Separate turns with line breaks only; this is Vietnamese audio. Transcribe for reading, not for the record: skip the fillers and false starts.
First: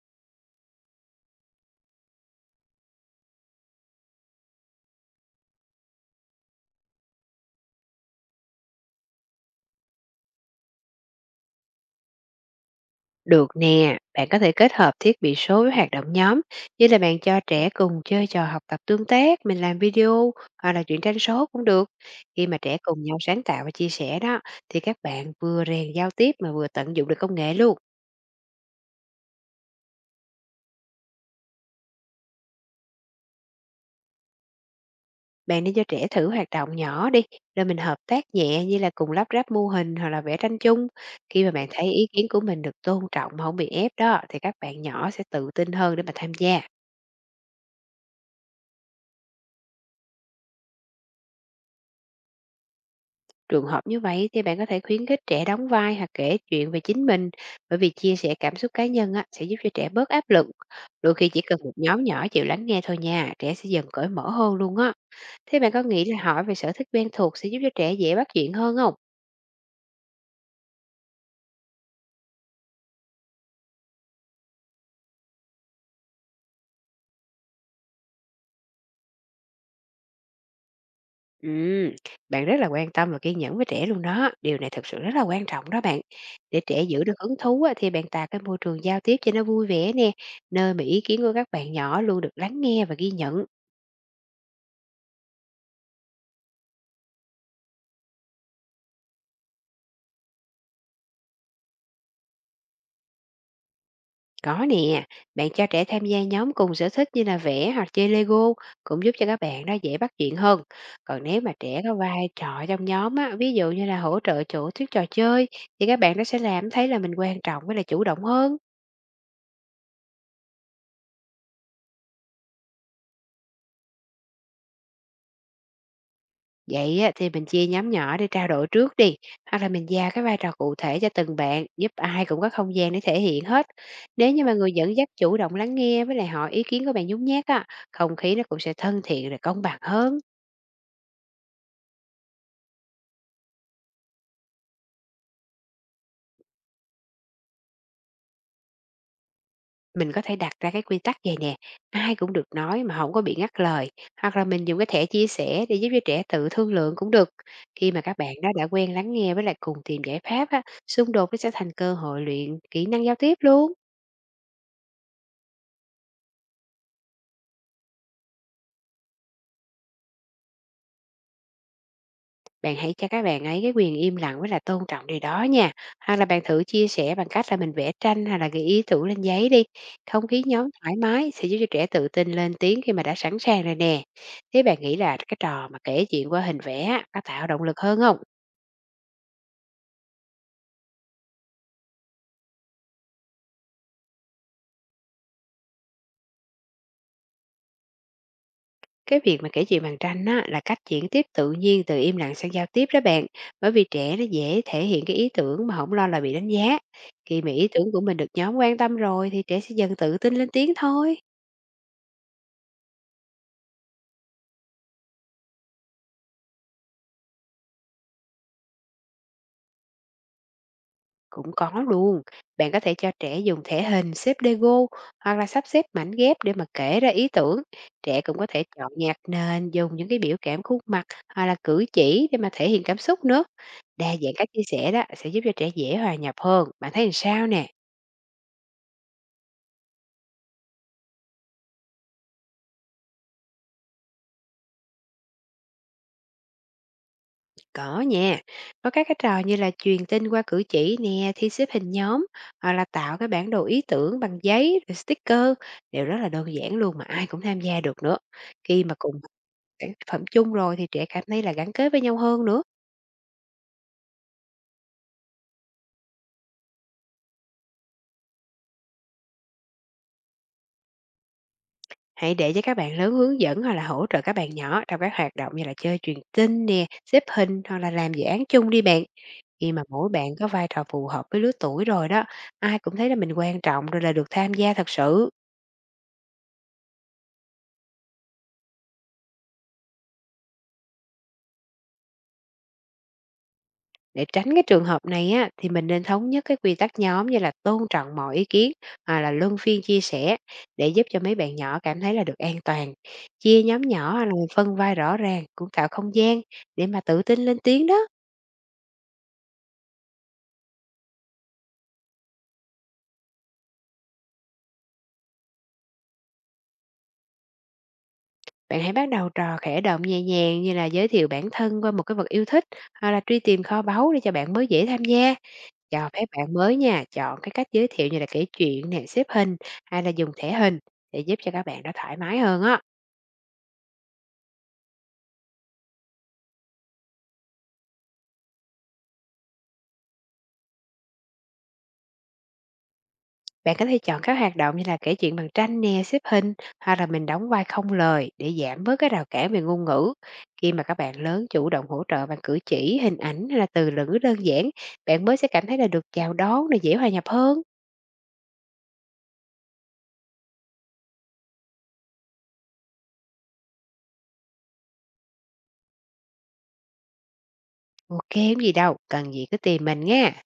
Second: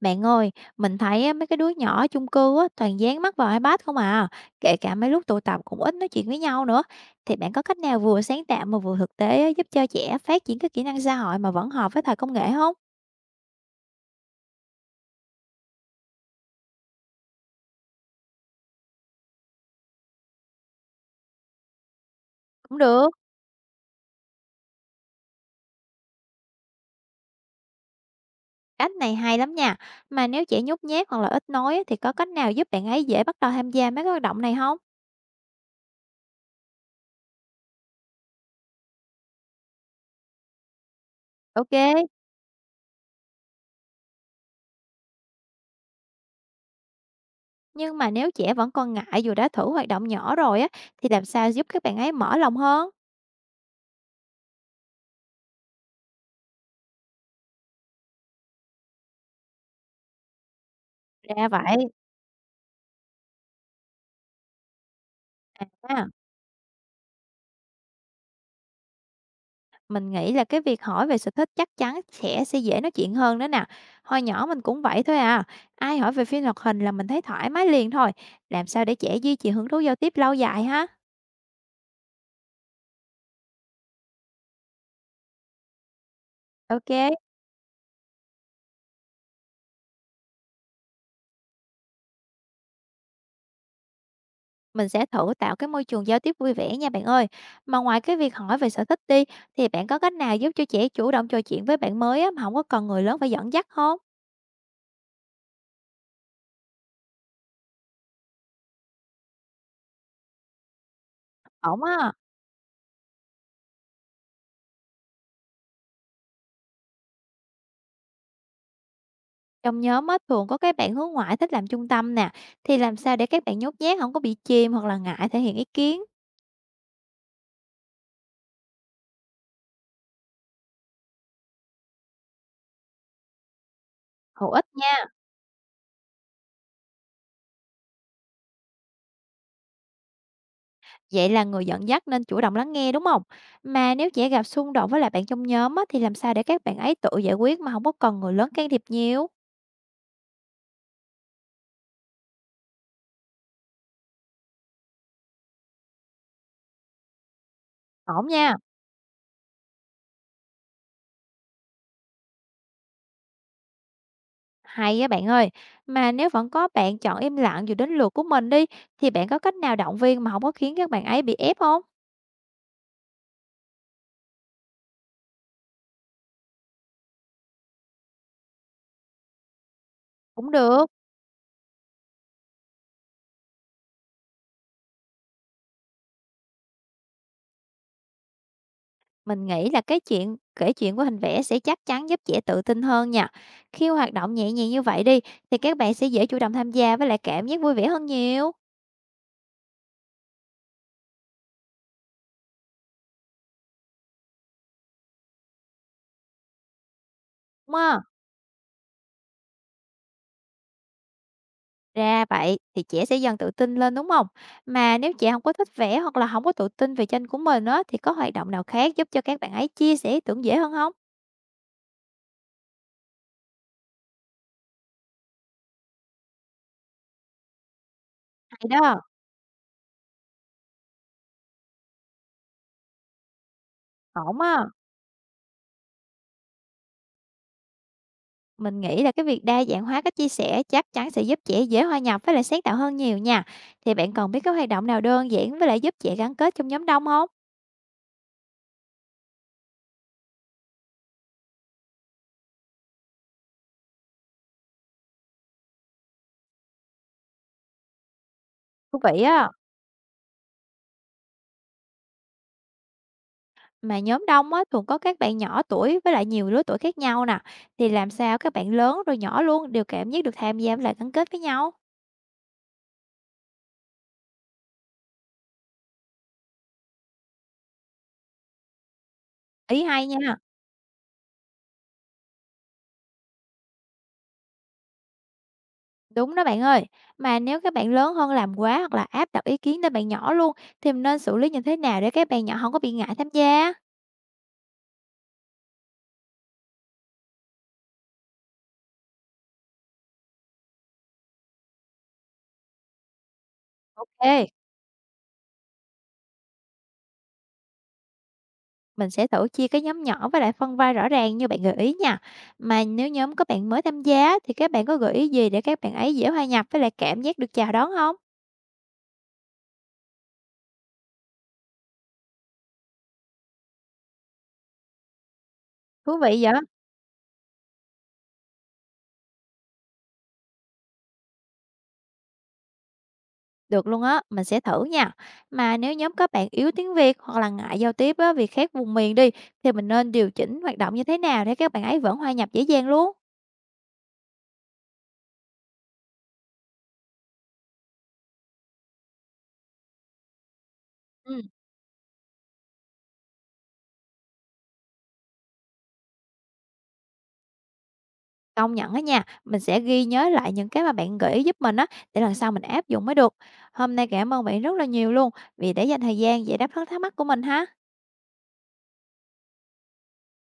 Bạn ơi, mình thấy á, mấy cái đứa nhỏ ở chung cư á, toàn dán mắt vào iPad không à, kể cả mấy lúc tụ tập cũng ít nói chuyện với nhau nữa. Thì bạn có cách nào vừa sáng tạo mà vừa thực tế á, giúp cho trẻ phát triển các kỹ năng xã hội mà vẫn hợp với thời công nghệ không?
Được nè, bạn có thể kết hợp thiết bị số với hoạt động nhóm, như là bạn cho trẻ cùng chơi trò học tập tương tác, mình làm video hoặc là truyện tranh số cũng được. Khi mà trẻ
Cũng
cùng
được,
nhau sáng tạo và chia sẻ đó, thì các bạn vừa rèn giao tiếp mà vừa tận dụng được công nghệ luôn.
cách này hay lắm nha. Mà nếu trẻ nhút nhát hoặc là ít nói á, thì có cách nào giúp bạn ấy dễ bắt đầu tham gia mấy cái hoạt động này không?
Bạn nên cho trẻ thử hoạt động nhỏ đi, rồi mình hợp tác nhẹ như là cùng lắp ráp mô hình hoặc là vẽ tranh chung. Khi mà bạn
Ok,
thấy ý kiến của mình được tôn trọng mà không bị ép đó, thì các bạn nhỏ sẽ tự tin hơn để mà tham gia.
nhưng mà nếu trẻ vẫn còn ngại dù đã thử hoạt động nhỏ rồi á, thì làm sao giúp các bạn ấy mở lòng hơn?
Trường hợp như vậy thì bạn có thể khuyến khích trẻ đóng vai hoặc kể chuyện về chính mình, bởi vì chia sẻ cảm xúc cá nhân á, sẽ giúp cho trẻ bớt áp lực. Đôi khi chỉ
Ra
cần một
vậy.
nhóm nhỏ chịu lắng nghe thôi nha, trẻ sẽ dần cởi mở hơn luôn á. Thế bạn có nghĩ
Ha.
là hỏi về sở thích quen thuộc sẽ giúp cho trẻ dễ bắt chuyện hơn không?
Mình nghĩ là cái việc hỏi về sở thích chắc chắn sẽ dễ nói chuyện hơn nữa nè. Hồi nhỏ mình cũng vậy thôi à, ai hỏi về phim hoạt hình là mình thấy thoải mái liền thôi. Làm sao để trẻ duy trì hứng thú giao tiếp lâu dài ha?
Ừ, bạn rất là quan tâm và kiên nhẫn với trẻ luôn đó. Điều này thực sự rất là quan trọng đó bạn. Để trẻ giữ
Ok,
được hứng thú á, thì bạn tạo cái môi trường giao tiếp cho nó vui vẻ nè. Nơi mà ý kiến của các bạn nhỏ luôn được lắng nghe và ghi nhận.
mình sẽ thử tạo cái môi trường giao tiếp vui vẻ nha bạn ơi. Mà ngoài cái việc hỏi về sở thích đi, thì bạn có cách nào giúp cho trẻ chủ động trò chuyện với bạn mới á, mà không có cần người lớn phải dẫn dắt không?
Có nè, bạn cho trẻ tham gia nhóm cùng sở thích như là vẽ hoặc chơi Lego cũng giúp cho các bạn đó dễ bắt chuyện hơn. Còn nếu mà trẻ
Ổn
có
á,
vai trò trong nhóm á, ví dụ như là hỗ trợ chủ thuyết trò chơi, thì các bạn nó sẽ làm thấy là mình quan trọng với là chủ động hơn.
trong nhóm á, thường có cái bạn hướng ngoại thích làm trung tâm nè, thì làm sao để các bạn nhút nhát không có bị chìm hoặc là ngại thể hiện ý kiến?
Vậy á, thì mình chia nhóm nhỏ để trao đổi trước đi, hoặc là mình giao cái vai trò cụ thể cho từng bạn, giúp ai cũng có không gian để thể hiện hết. Nếu như
Hữu
mà
ích
người dẫn
nha.
dắt chủ động lắng nghe với lại hỏi ý kiến của bạn nhút nhát á, không khí nó cũng sẽ thân thiện rồi công bằng hơn.
Vậy là người dẫn dắt nên chủ động lắng nghe, đúng không? Mà nếu trẻ gặp xung đột với lại bạn trong nhóm á, thì làm sao để các bạn ấy tự giải quyết mà không có cần người lớn can thiệp nhiều?
Mình có thể đặt ra cái quy tắc vầy nè, ai cũng được nói mà không có bị ngắt lời, hoặc là mình dùng cái thẻ chia sẻ để giúp cho trẻ tự thương lượng cũng được. Khi mà các
Ổn
bạn đó
nha,
đã quen lắng nghe với lại cùng tìm giải pháp á, xung đột nó sẽ thành cơ hội luyện kỹ năng giao tiếp luôn.
hay á bạn ơi. Mà nếu vẫn có bạn chọn im lặng dù đến lượt của mình đi, thì bạn có cách nào động viên mà không có khiến các bạn ấy bị ép không?
Bạn hãy cho các bạn ấy cái quyền im lặng với là tôn trọng điều đó nha, hoặc là bạn thử chia sẻ bằng cách là mình vẽ tranh hay là ghi ý tưởng lên giấy đi. Không khí
Cũng
nhóm
được,
thoải mái sẽ giúp cho trẻ tự tin lên tiếng khi mà đã sẵn sàng rồi nè. Thế bạn nghĩ là cái trò mà kể chuyện qua hình vẽ á, có tạo động lực hơn không?
mình nghĩ là cái chuyện kể chuyện của hình vẽ sẽ chắc chắn giúp trẻ tự tin hơn nha. Khi hoạt động nhẹ nhàng như vậy đi, thì các bạn sẽ dễ chủ động tham gia với lại cảm giác vui vẻ hơn nhiều,
Cái việc mà kể chuyện bằng tranh á, là cách chuyển tiếp tự nhiên từ im lặng sang giao tiếp đó bạn. Bởi vì trẻ nó dễ thể hiện cái ý tưởng mà không lo là bị đánh giá. Khi mà ý
đúng
tưởng của
không?
mình được nhóm quan tâm rồi thì trẻ sẽ dần tự tin lên tiếng thôi.
Ra vậy, thì trẻ sẽ dần tự tin lên, đúng không? Mà nếu trẻ không có thích vẽ hoặc là không có tự tin về tranh của mình á, thì có hoạt động nào khác giúp cho các bạn ấy chia sẻ ý tưởng dễ hơn không?
Cũng có luôn. Bạn có thể cho trẻ dùng thể hình xếp Lego hoặc là sắp xếp mảnh ghép để mà kể ra ý tưởng. Trẻ cũng có thể
Hay
chọn
đó,
nhạc nền, dùng những cái biểu cảm khuôn mặt hoặc là cử chỉ để mà thể hiện cảm xúc nữa. Đa dạng
ổn
cách
á.
chia sẻ đó sẽ giúp cho trẻ dễ hòa nhập hơn. Bạn thấy làm sao nè?
Mình nghĩ là cái việc đa dạng hóa cách chia sẻ chắc chắn sẽ giúp trẻ dễ hòa nhập với lại sáng tạo hơn nhiều nha. Thì bạn còn biết cái hoạt động nào đơn giản với lại giúp trẻ gắn kết trong nhóm đông không?
Có nha, có các cái trò như là truyền tin qua cử chỉ nè, thi xếp hình nhóm hoặc là tạo cái bản đồ ý tưởng bằng giấy, rồi sticker đều rất là đơn giản luôn mà ai cũng tham gia được nữa. Khi mà
Thú
cùng
vị á,
sản phẩm chung rồi thì trẻ cảm thấy là gắn kết với nhau hơn nữa.
mà nhóm đông á, thường có các bạn nhỏ tuổi với lại nhiều lứa tuổi khác nhau nè, thì làm sao các bạn lớn rồi nhỏ luôn đều cảm giác được tham gia với lại gắn kết với nhau?
Hãy để cho các bạn lớn hướng dẫn hoặc là hỗ trợ các bạn nhỏ trong các hoạt động như là chơi truyền tin nè, xếp hình hoặc là làm dự án chung đi bạn. Khi
Ý
mà
hay
mỗi
nha.
bạn có vai trò phù hợp với lứa tuổi rồi đó, ai cũng thấy là mình quan trọng rồi là được tham gia thật sự.
Đúng đó bạn ơi, mà nếu các bạn lớn hơn làm quá hoặc là áp đặt ý kiến tới bạn nhỏ luôn thì mình nên xử lý như thế nào để các bạn nhỏ không có bị ngại tham gia?
Để tránh cái trường hợp này á, thì mình nên thống nhất cái quy tắc nhóm như là tôn trọng mọi ý kiến hoặc là luân phiên chia sẻ để giúp cho mấy bạn nhỏ cảm thấy là được an toàn. Chia nhóm nhỏ hoặc là
Ok,
phân vai rõ ràng cũng tạo không gian để mà tự tin lên tiếng đó.
mình sẽ thử chia cái nhóm nhỏ với lại phân vai rõ ràng như bạn gợi ý nha. Mà nếu nhóm các bạn mới tham gia thì các bạn có gợi ý gì để các bạn ấy dễ hòa nhập với lại cảm giác được chào đón không?
Bạn hãy bắt đầu trò khẽ động nhẹ nhàng như là giới thiệu bản thân qua một cái vật yêu thích hoặc là truy tìm kho báu để cho bạn mới dễ tham gia. Cho
Thú
phép
vị
bạn
vậy?
mới nha, chọn cái cách giới thiệu như là kể chuyện nè, xếp hình hay là dùng thẻ hình để giúp cho các bạn đó thoải mái hơn á.
Được luôn á, mình sẽ thử nha. Mà nếu nhóm các bạn yếu tiếng Việt hoặc là ngại giao tiếp á, vì khác vùng miền đi thì mình nên điều chỉnh hoạt động như thế nào để các bạn ấy vẫn hòa nhập dễ dàng luôn?
Bạn có thể chọn các hoạt động như là kể chuyện bằng tranh nè, xếp hình hoặc là mình đóng vai không lời để giảm bớt cái rào cản về ngôn ngữ. Khi mà các bạn
Ừ.
lớn chủ động hỗ trợ bằng cử chỉ, hình ảnh hay là từ ngữ đơn giản, bạn mới sẽ cảm thấy là được chào đón, là dễ hòa nhập hơn.
Công nhận á nha, mình sẽ ghi nhớ lại những cái mà bạn gợi ý giúp mình á, để lần sau mình áp dụng mới được. Hôm nay cảm ơn bạn rất là nhiều luôn, vì đã dành thời gian giải đáp hết thắc mắc của mình ha.
Ok, không gì đâu, cần gì cứ tìm mình nha.